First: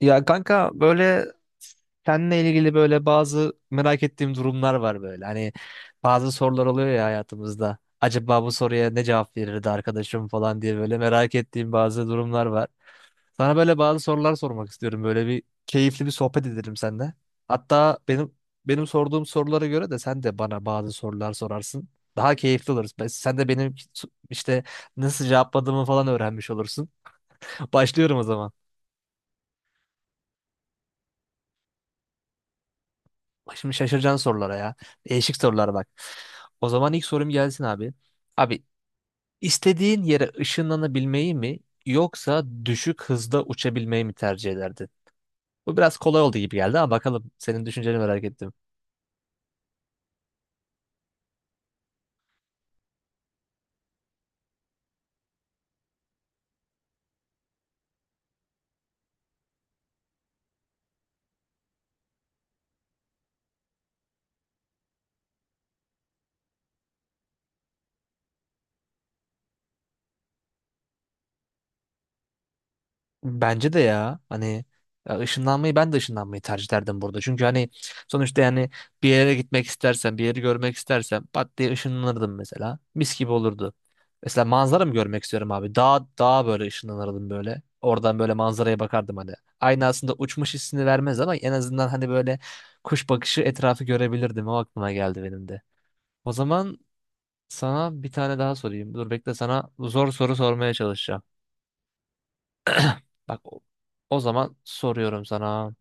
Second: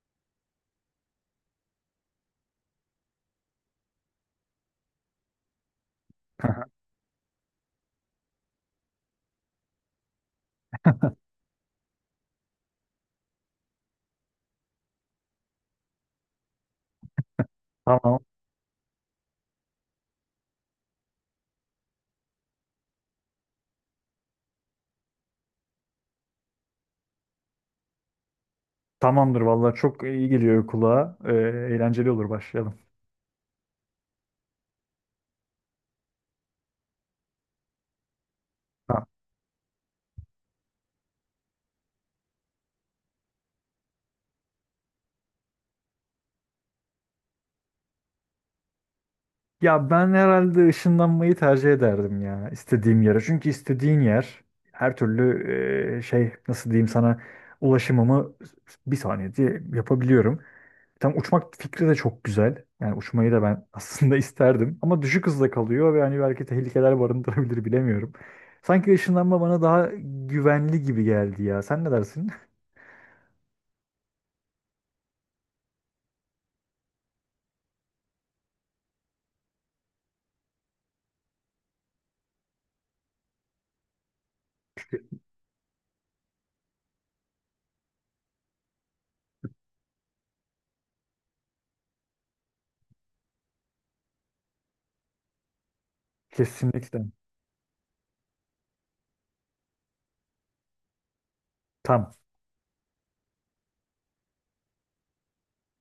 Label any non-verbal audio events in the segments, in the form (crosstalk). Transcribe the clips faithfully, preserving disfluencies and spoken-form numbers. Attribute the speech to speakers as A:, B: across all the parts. A: Ya kanka böyle seninle ilgili böyle bazı merak ettiğim durumlar var böyle. Hani bazı sorular oluyor
B: (laughs)
A: ya hayatımızda. Acaba bu soruya ne cevap verirdi arkadaşım falan diye böyle merak ettiğim bazı durumlar var. Sana böyle bazı sorular sormak istiyorum. Böyle bir keyifli bir sohbet edelim seninle. Hatta
B: Tamam.
A: benim benim sorduğum sorulara göre de sen de bana bazı sorular sorarsın. Daha keyifli oluruz. Ben- Sen de benim işte nasıl cevapladığımı falan öğrenmiş olursun. (laughs) Başlıyorum o zaman.
B: Tamamdır vallahi çok iyi geliyor kulağa. Ee, eğlenceli olur başlayalım.
A: Bak şimdi şaşıracaksın sorulara ya. Değişik sorular bak. O zaman ilk sorum gelsin abi. Abi
B: Ha.
A: istediğin yere ışınlanabilmeyi mi yoksa düşük hızda uçabilmeyi mi tercih ederdin? Bu biraz kolay oldu gibi geldi ama bakalım senin düşünceni merak ettim.
B: Ya ben herhalde ışınlanmayı tercih ederdim ya istediğim yere. Çünkü istediğin yer her türlü e, şey, nasıl diyeyim sana, ulaşımımı bir saniyede yapabiliyorum. Tam uçmak fikri de çok güzel. Yani uçmayı da ben (laughs) aslında isterdim. Ama düşük hızda kalıyor ve hani belki tehlikeler barındırabilir, bilemiyorum. Sanki ışınlanma bana daha güvenli gibi geldi ya. Sen ne dersin?
A: Bence de ya hani ya ışınlanmayı ben de ışınlanmayı tercih ederdim burada. Çünkü hani sonuçta yani bir yere gitmek istersen bir yeri görmek istersen pat diye ışınlanırdım mesela. Mis gibi olurdu. Mesela manzara mı görmek
B: (laughs)
A: istiyorum abi? Dağ, dağa böyle ışınlanırdım böyle. Oradan böyle manzaraya bakardım hani. Aynı aslında uçmuş hissini vermez ama en azından hani böyle kuş bakışı etrafı görebilirdim. O aklıma geldi benim de. O zaman
B: Kesinlikle.
A: sana bir tane daha sorayım. Dur bekle sana zor soru sormaya çalışacağım.
B: Tam.
A: Bak o o zaman soruyorum sana.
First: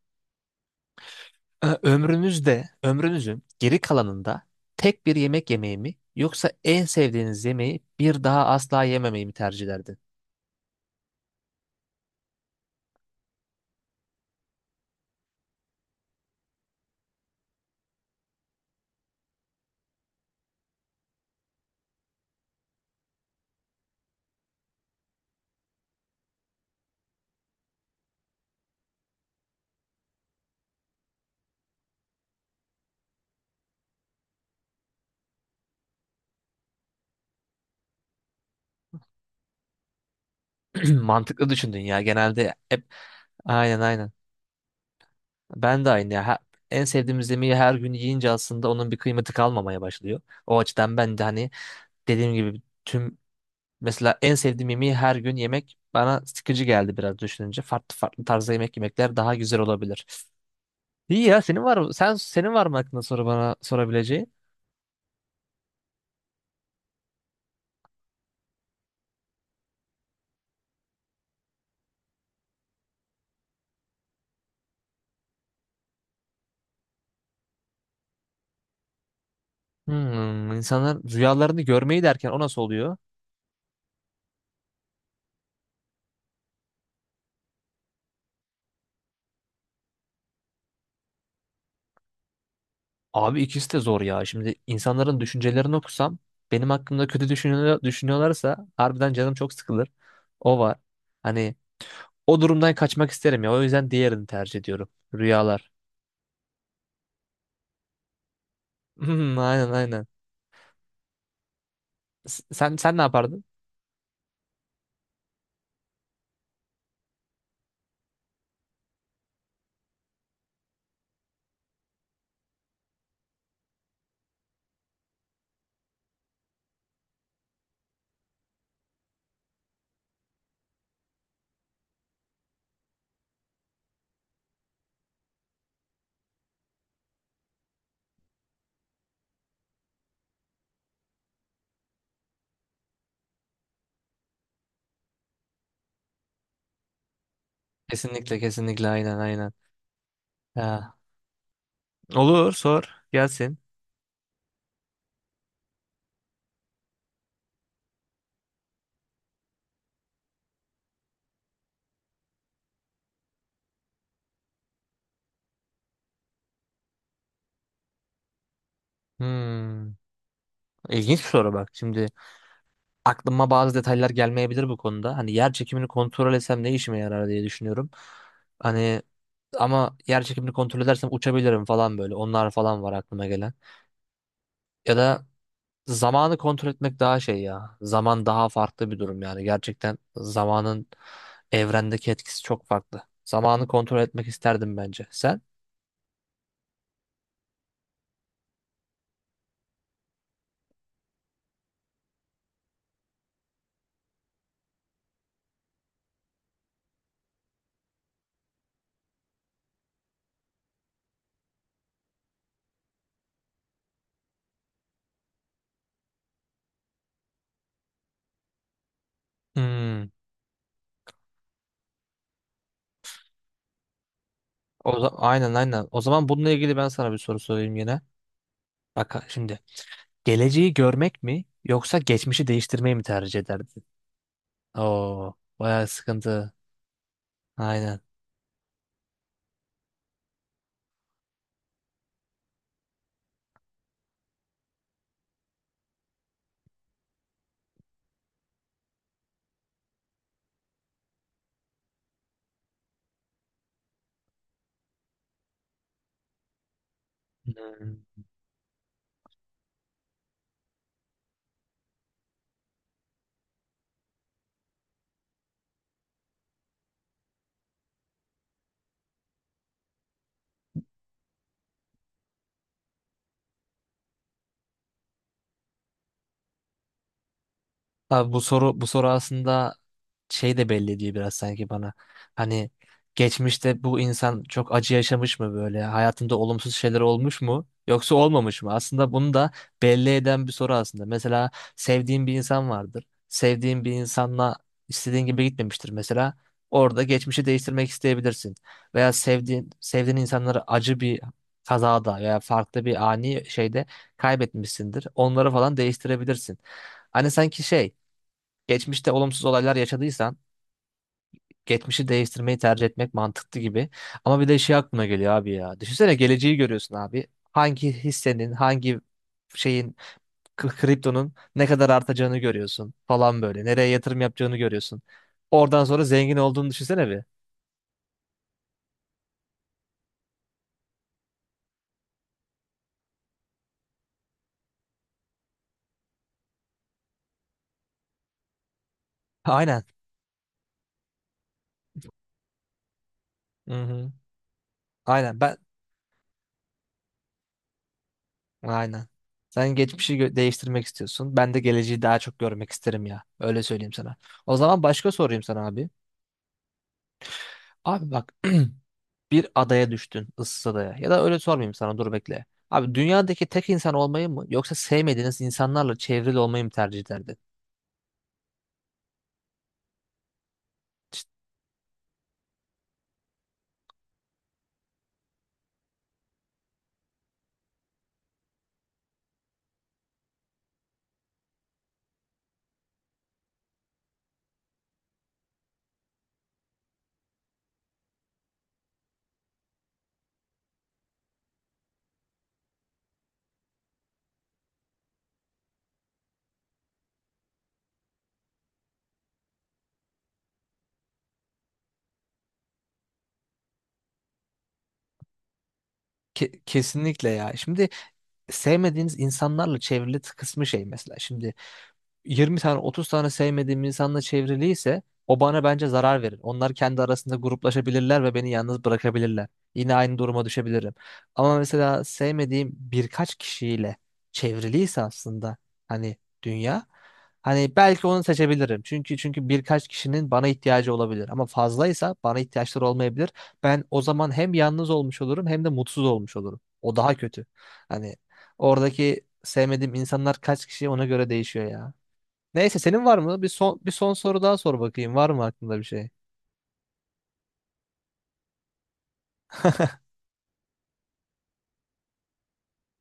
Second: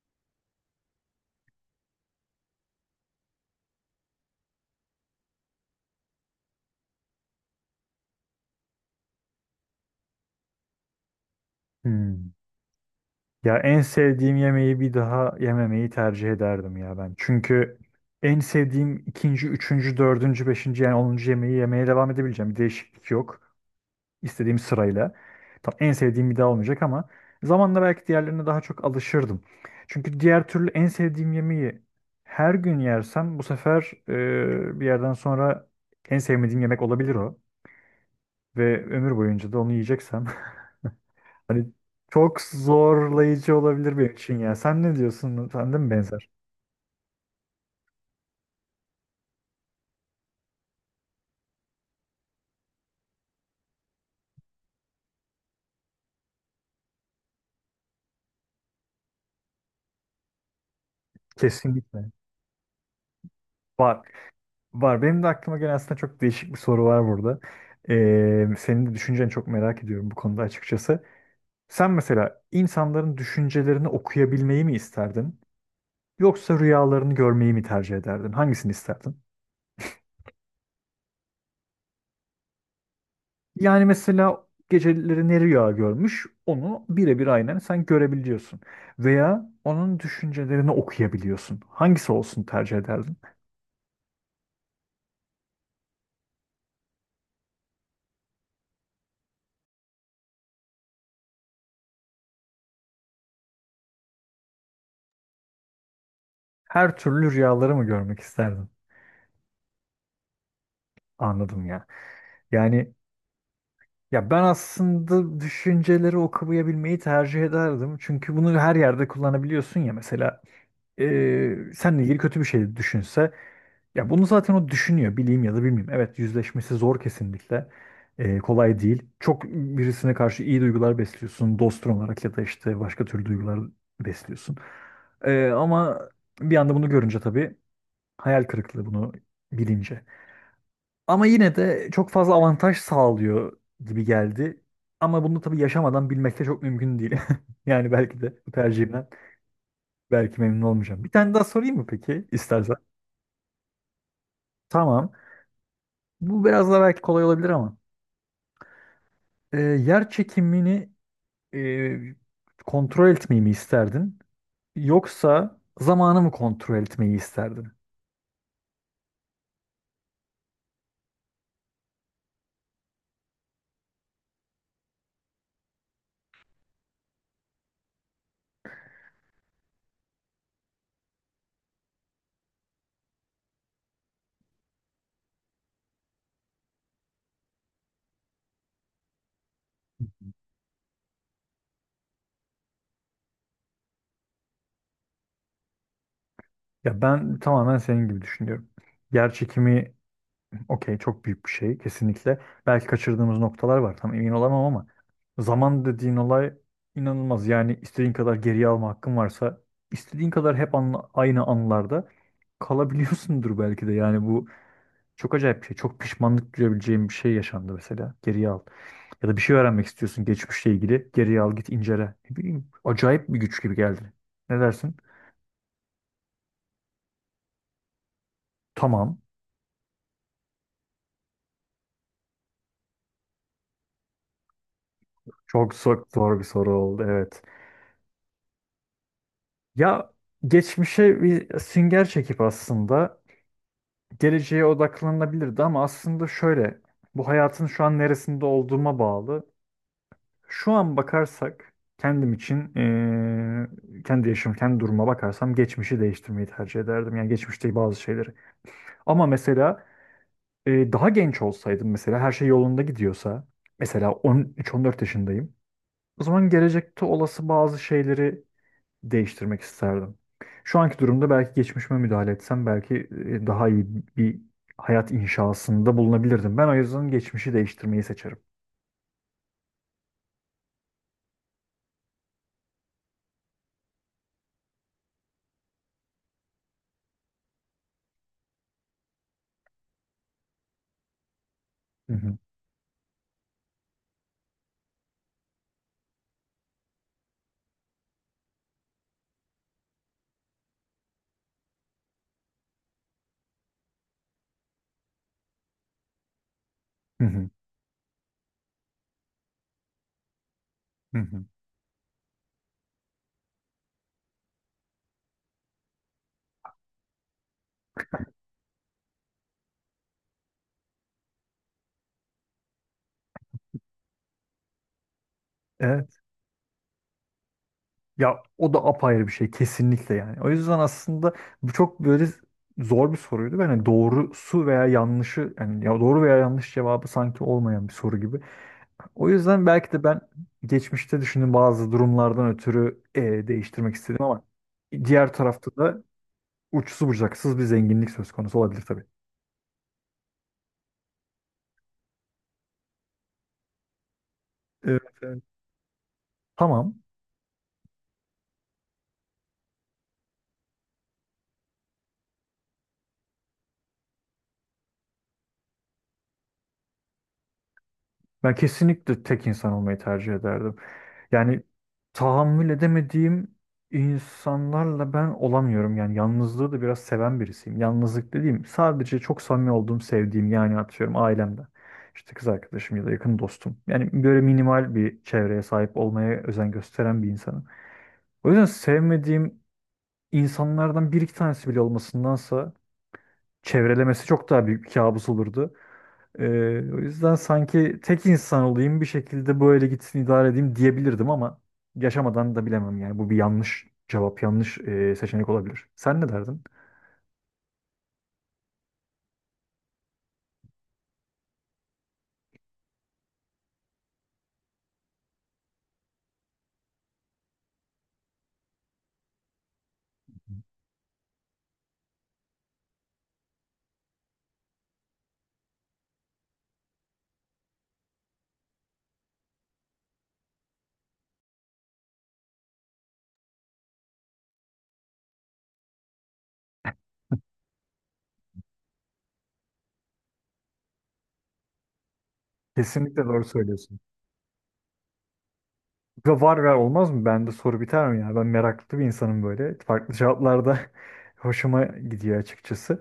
A: Ö- Ömrünüzde, ömrünüzün geri kalanında tek bir yemek yemeyi mi yoksa en sevdiğiniz yemeği bir daha asla yememeyi mi tercih ederdin?
B: Hmm. Ya en sevdiğim yemeği bir daha yememeyi tercih ederdim ya ben. Çünkü en sevdiğim ikinci, üçüncü, dördüncü, beşinci yani onuncu yemeği yemeye devam edebileceğim. Bir değişiklik yok. İstediğim sırayla. Tam en sevdiğim bir daha olmayacak ama zamanla belki diğerlerine daha çok alışırdım. Çünkü diğer türlü en sevdiğim yemeği her gün yersem bu sefer e, bir yerden sonra en sevmediğim yemek olabilir o. Ve ömür boyunca da onu yiyeceksem (laughs)
A: (clears throat) Mantıklı
B: hani
A: düşündün ya.
B: çok
A: Genelde hep
B: zorlayıcı
A: aynen
B: olabilir
A: aynen.
B: benim için ya. Sen ne diyorsun? Sende
A: Ben de
B: mi
A: aynı ya.
B: benzer?
A: Ha- En sevdiğimiz yemeği her gün yiyince aslında onun bir kıymeti kalmamaya başlıyor. O açıdan ben de hani dediğim gibi tüm mesela en sevdiğim yemeği her gün yemek bana sıkıcı geldi biraz düşününce. Farklı farklı tarzda yemek yemekler daha güzel olabilir. İyi ya senin var mı?
B: Kesinlikle.
A: Sen senin var mı aklında soru bana
B: Var.
A: sorabileceğin?
B: Var. Benim de aklıma gelen aslında çok değişik bir soru var burada. Ee, senin de düşünceni çok merak ediyorum bu konuda açıkçası. Sen mesela insanların düşüncelerini okuyabilmeyi mi isterdin? Yoksa rüyalarını görmeyi mi tercih ederdin? Hangisini isterdin?
A: Hmm, insanlar rüyalarını görmeyi derken o nasıl oluyor?
B: Yani mesela geceleri ne rüya görmüş onu birebir aynen sen görebiliyorsun. Veya onun düşüncelerini okuyabiliyorsun. Hangisi olsun tercih ederdin?
A: Abi ikisi de zor ya. Şimdi insanların düşüncelerini okusam benim hakkımda kötü düşünüyor, düşünüyorlarsa harbiden canım çok sıkılır. O var. Hani o durumdan kaçmak isterim ya. O yüzden diğerini tercih ediyorum. Rüyalar.
B: Her türlü rüyaları mı görmek isterdin?
A: Hmm, aynen aynen.
B: Anladım ya.
A: S- Sen
B: Yani
A: sen ne yapardın?
B: ya ben aslında düşünceleri okuyabilmeyi tercih ederdim. Çünkü bunu her yerde kullanabiliyorsun ya, mesela eee seninle ilgili kötü bir şey düşünse, ya bunu zaten o düşünüyor bileyim ya da bilmeyeyim. Evet, yüzleşmesi zor kesinlikle. Eee, kolay değil. Çok birisine karşı iyi duygular besliyorsun dostun olarak ya da işte başka türlü duygular besliyorsun. Eee, ama bir anda bunu görünce tabii hayal kırıklığı, bunu bilince. Ama yine de çok fazla avantaj sağlıyor gibi geldi. Ama bunu tabii yaşamadan bilmek de çok mümkün değil. (laughs) Yani belki de
A: Kesinlikle
B: bu
A: kesinlikle
B: tercihimden
A: aynen aynen.
B: belki memnun
A: Ha.
B: olmayacağım. Bir tane daha sorayım mı peki
A: Olur
B: istersen?
A: sor gelsin.
B: Tamam. Bu biraz daha belki kolay olabilir ama. Ee, yer çekimini e, kontrol etmeyi mi isterdin? Yoksa zamanı mı kontrol etmeyi isterdin?
A: Hmm, ilginç bir soru bak şimdi. Aklıma bazı detaylar gelmeyebilir bu konuda. Hani yer çekimini kontrol etsem ne işime yarar diye düşünüyorum. Hani ama yer çekimini kontrol edersem uçabilirim falan böyle. Onlar falan var aklıma gelen. Ya da zamanı kontrol etmek daha şey ya. Zaman daha farklı bir durum yani. Gerçekten zamanın evrendeki etkisi çok farklı. Zamanı kontrol etmek isterdim bence. Sen?
B: Ya ben tamamen senin gibi düşünüyorum. Yer çekimi okey, çok büyük bir şey kesinlikle. Belki kaçırdığımız noktalar var tam emin olamam ama zaman dediğin olay inanılmaz. Yani istediğin kadar geriye alma hakkın varsa istediğin kadar hep anla- aynı anlarda kalabiliyorsundur belki de. Yani bu çok acayip bir şey. Çok pişmanlık duyabileceğim bir şey yaşandı mesela. Geriye al. Ya da bir şey öğrenmek
A: Hmm.
B: istiyorsun geçmişle ilgili. Geriye al, git incele. Ne bileyim, acayip bir güç gibi geldi. Ne dersin?
A: O za- aynen aynen. O zaman bununla ilgili ben sana bir soru sorayım yine.
B: Tamam.
A: Bak şimdi geleceği görmek mi yoksa geçmişi değiştirmeyi mi tercih ederdin? Oo,
B: Çok
A: bayağı
B: zor, zor bir
A: sıkıntı.
B: soru oldu. Evet.
A: Aynen.
B: Ya geçmişe bir sünger çekip aslında geleceğe odaklanabilirdi ama aslında şöyle, bu hayatın şu an neresinde olduğuma bağlı. Şu an bakarsak kendim için eee, kendi yaşım kendi duruma bakarsam geçmişi değiştirmeyi tercih ederdim. Yani geçmişte
A: Hmm.
B: bazı şeyleri. Ama mesela eee, daha genç olsaydım, mesela her şey yolunda gidiyorsa, mesela on üç on dört yaşındayım. O zaman gelecekte olası bazı şeyleri değiştirmek isterdim. Şu anki durumda belki geçmişime müdahale etsem belki e, daha iyi bir hayat inşasında bulunabilirdim. Ben o yüzden geçmişi değiştirmeyi
A: Abi
B: seçerim.
A: bu soru bu soru aslında şey de belli diyor biraz sanki bana. Hani geçmişte bu insan çok acı yaşamış mı böyle? Hayatında olumsuz şeyler olmuş mu? Yoksa olmamış mı? Aslında bunu da belli eden bir soru aslında. Mesela
B: Hı
A: sevdiğin bir
B: hı.
A: insan vardır. Sevdiğin bir insanla istediğin gibi gitmemiştir mesela. Orada geçmişi değiştirmek isteyebilirsin. Veya sevdiğin sevdiğin insanları acı bir kazada veya farklı bir ani şeyde kaybetmişsindir. Onları falan değiştirebilirsin.
B: Hı
A: Hani
B: hı.
A: sanki şey geçmişte olumsuz olaylar yaşadıysan
B: Hı hı.
A: geçmişi değiştirmeyi tercih etmek mantıklı gibi. Ama bir de şey aklıma geliyor abi ya. Düşünsene geleceği görüyorsun abi. Hangi hissenin, hangi şeyin, k- kriptonun ne kadar artacağını görüyorsun falan böyle. Nereye yatırım yapacağını görüyorsun. Oradan sonra
B: Evet.
A: zengin olduğunu düşünsene bir.
B: Ya o da apayrı bir şey kesinlikle yani. O yüzden aslında bu çok böyle zor bir soruydu. Ben hani doğrusu veya yanlışı, yani ya doğru veya yanlış cevabı sanki olmayan bir soru gibi. O yüzden
A: Aynen.
B: belki de ben geçmişte düşündüğüm bazı durumlardan ötürü e,
A: Hı
B: değiştirmek
A: hı.
B: istedim ama diğer
A: Aynen ben
B: tarafta da uçsuz bucaksız bir zenginlik söz konusu olabilir tabii.
A: aynen. Sen geçmişi gö- değiştirmek istiyorsun. Ben de geleceği daha çok görmek isterim ya. Öyle söyleyeyim sana. O zaman
B: Evet,
A: başka sorayım
B: evet.
A: sana abi.
B: Tamam.
A: Abi bak bir adaya düştün, ıssız adaya. Ya da öyle sormayayım sana, dur bekle. Abi dünyadaki tek insan olmayı mı yoksa sevmediğiniz insanlarla çevrili olmayı mı tercih ederdin?
B: Ben kesinlikle tek insan olmayı tercih ederdim. Yani tahammül edemediğim insanlarla ben olamıyorum. Yani yalnızlığı da biraz seven birisiyim. Yalnızlık dediğim sadece çok samimi olduğum, sevdiğim, yani atıyorum ailemden. İşte kız arkadaşım ya da yakın dostum. Yani böyle minimal bir çevreye sahip olmaya özen gösteren bir insanım. O yüzden sevmediğim insanlardan bir iki tanesi bile olmasındansa çevrelemesi çok daha büyük bir kabus olurdu. Ee, O yüzden sanki tek insan olayım bir şekilde böyle gitsin idare edeyim diyebilirdim ama yaşamadan da bilemem, yani bu bir yanlış cevap, yanlış e, seçenek olabilir. Sen ne
A: Ke-
B: derdin?
A: kesinlikle ya. Şimdi sevmediğiniz insanlarla çevrili kısmı şey mesela. Şimdi yirmi tane otuz tane sevmediğim insanla çevriliyse o bana bence zarar verir. Onlar kendi arasında gruplaşabilirler ve beni yalnız bırakabilirler. Yine aynı duruma düşebilirim. Ama mesela sevmediğim birkaç kişiyle çevriliyse aslında hani dünya hani belki onu seçebilirim. Çünkü çünkü birkaç kişinin bana ihtiyacı olabilir ama fazlaysa bana ihtiyaçları olmayabilir. Ben o zaman hem yalnız olmuş olurum hem de mutsuz olmuş olurum. O daha kötü. Hani oradaki sevmediğim insanlar kaç kişi ona göre değişiyor ya. Neyse senin var
B: Kesinlikle
A: mı?
B: doğru
A: Bir son bir
B: söylüyorsun.
A: son soru daha sor bakayım. Var mı aklında bir şey?
B: Kanka var, ver olmaz mı? Bende soru biter mi ya? Ben meraklı bir insanım böyle. Farklı cevaplarda (laughs) hoşuma gidiyor açıkçası.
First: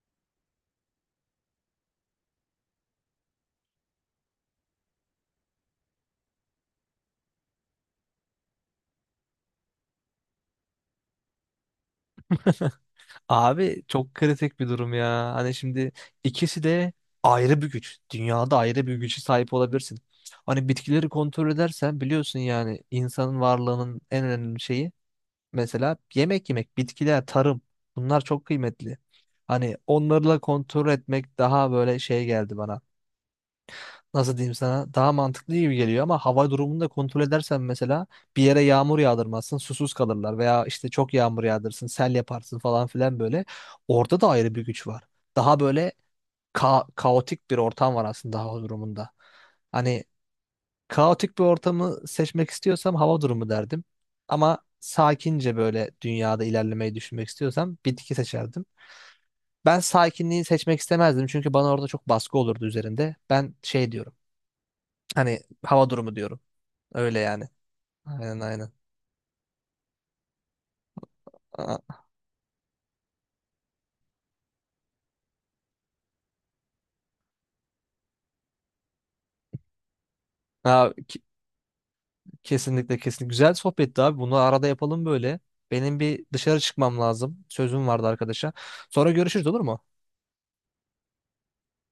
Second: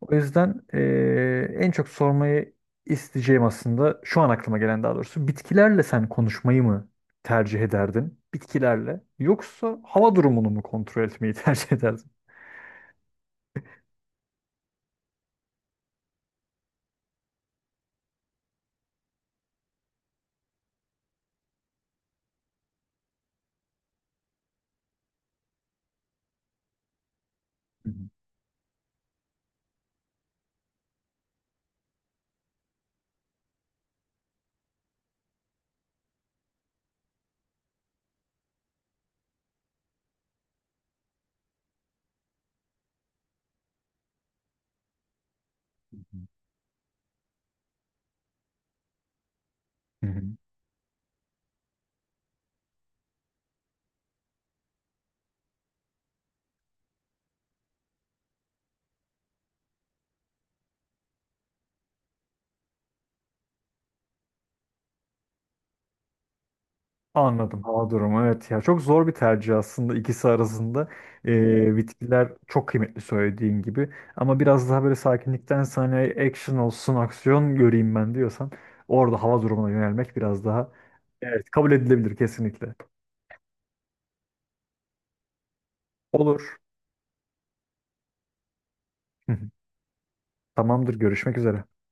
B: O yüzden eee, en çok sormayı isteyeceğim aslında şu an aklıma gelen, daha doğrusu. Bitkilerle sen konuşmayı mı tercih ederdin? Bitkilerle. Yoksa hava durumunu mu kontrol etmeyi (laughs) tercih ederdin?
A: Abi çok kritik bir durum ya. Hani şimdi ikisi de ayrı bir güç. Dünyada ayrı bir güce sahip olabilirsin. Hani bitkileri kontrol edersen biliyorsun yani insanın varlığının en önemli şeyi mesela yemek yemek, bitkiler, tarım
B: Hı
A: bunlar çok kıymetli. Hani onlarla kontrol etmek daha böyle şey geldi bana. Nasıl diyeyim sana daha mantıklı gibi geliyor ama hava durumunu da kontrol edersen mesela bir yere yağmur yağdırmazsın susuz kalırlar veya işte çok yağmur yağdırırsın sel yaparsın falan filan böyle orada da ayrı bir güç var. Daha böyle ka kaotik bir ortam var aslında hava durumunda. Hani
B: hı.
A: kaotik bir ortamı seçmek istiyorsam hava durumu derdim ama sakince böyle dünyada ilerlemeyi düşünmek istiyorsam bitki seçerdim. Ben sakinliği seçmek istemezdim çünkü bana orada çok baskı olurdu üzerinde. Ben şey diyorum. Hani hava durumu diyorum. Öyle yani.
B: Anladım. Hava durumu,
A: Aynen
B: evet ya,
A: aynen.
B: çok zor bir tercih aslında ikisi arasında. Ee,
A: Aa,
B: bitkiler çok kıymetli söylediğin gibi ama biraz daha böyle sakinlikten sana action olsun, aksiyon göreyim ben diyorsan orada hava durumuna yönelmek biraz daha,
A: aa, ki-
B: evet, kabul edilebilir kesinlikle.
A: kesinlikle kesinlikle. Güzel sohbetti abi. Bunu arada yapalım böyle. Benim bir
B: Olur.
A: dışarı çıkmam lazım. Sözüm vardı arkadaşa. Sonra görüşürüz olur
B: (laughs)
A: mu?
B: Tamamdır, görüşmek üzere.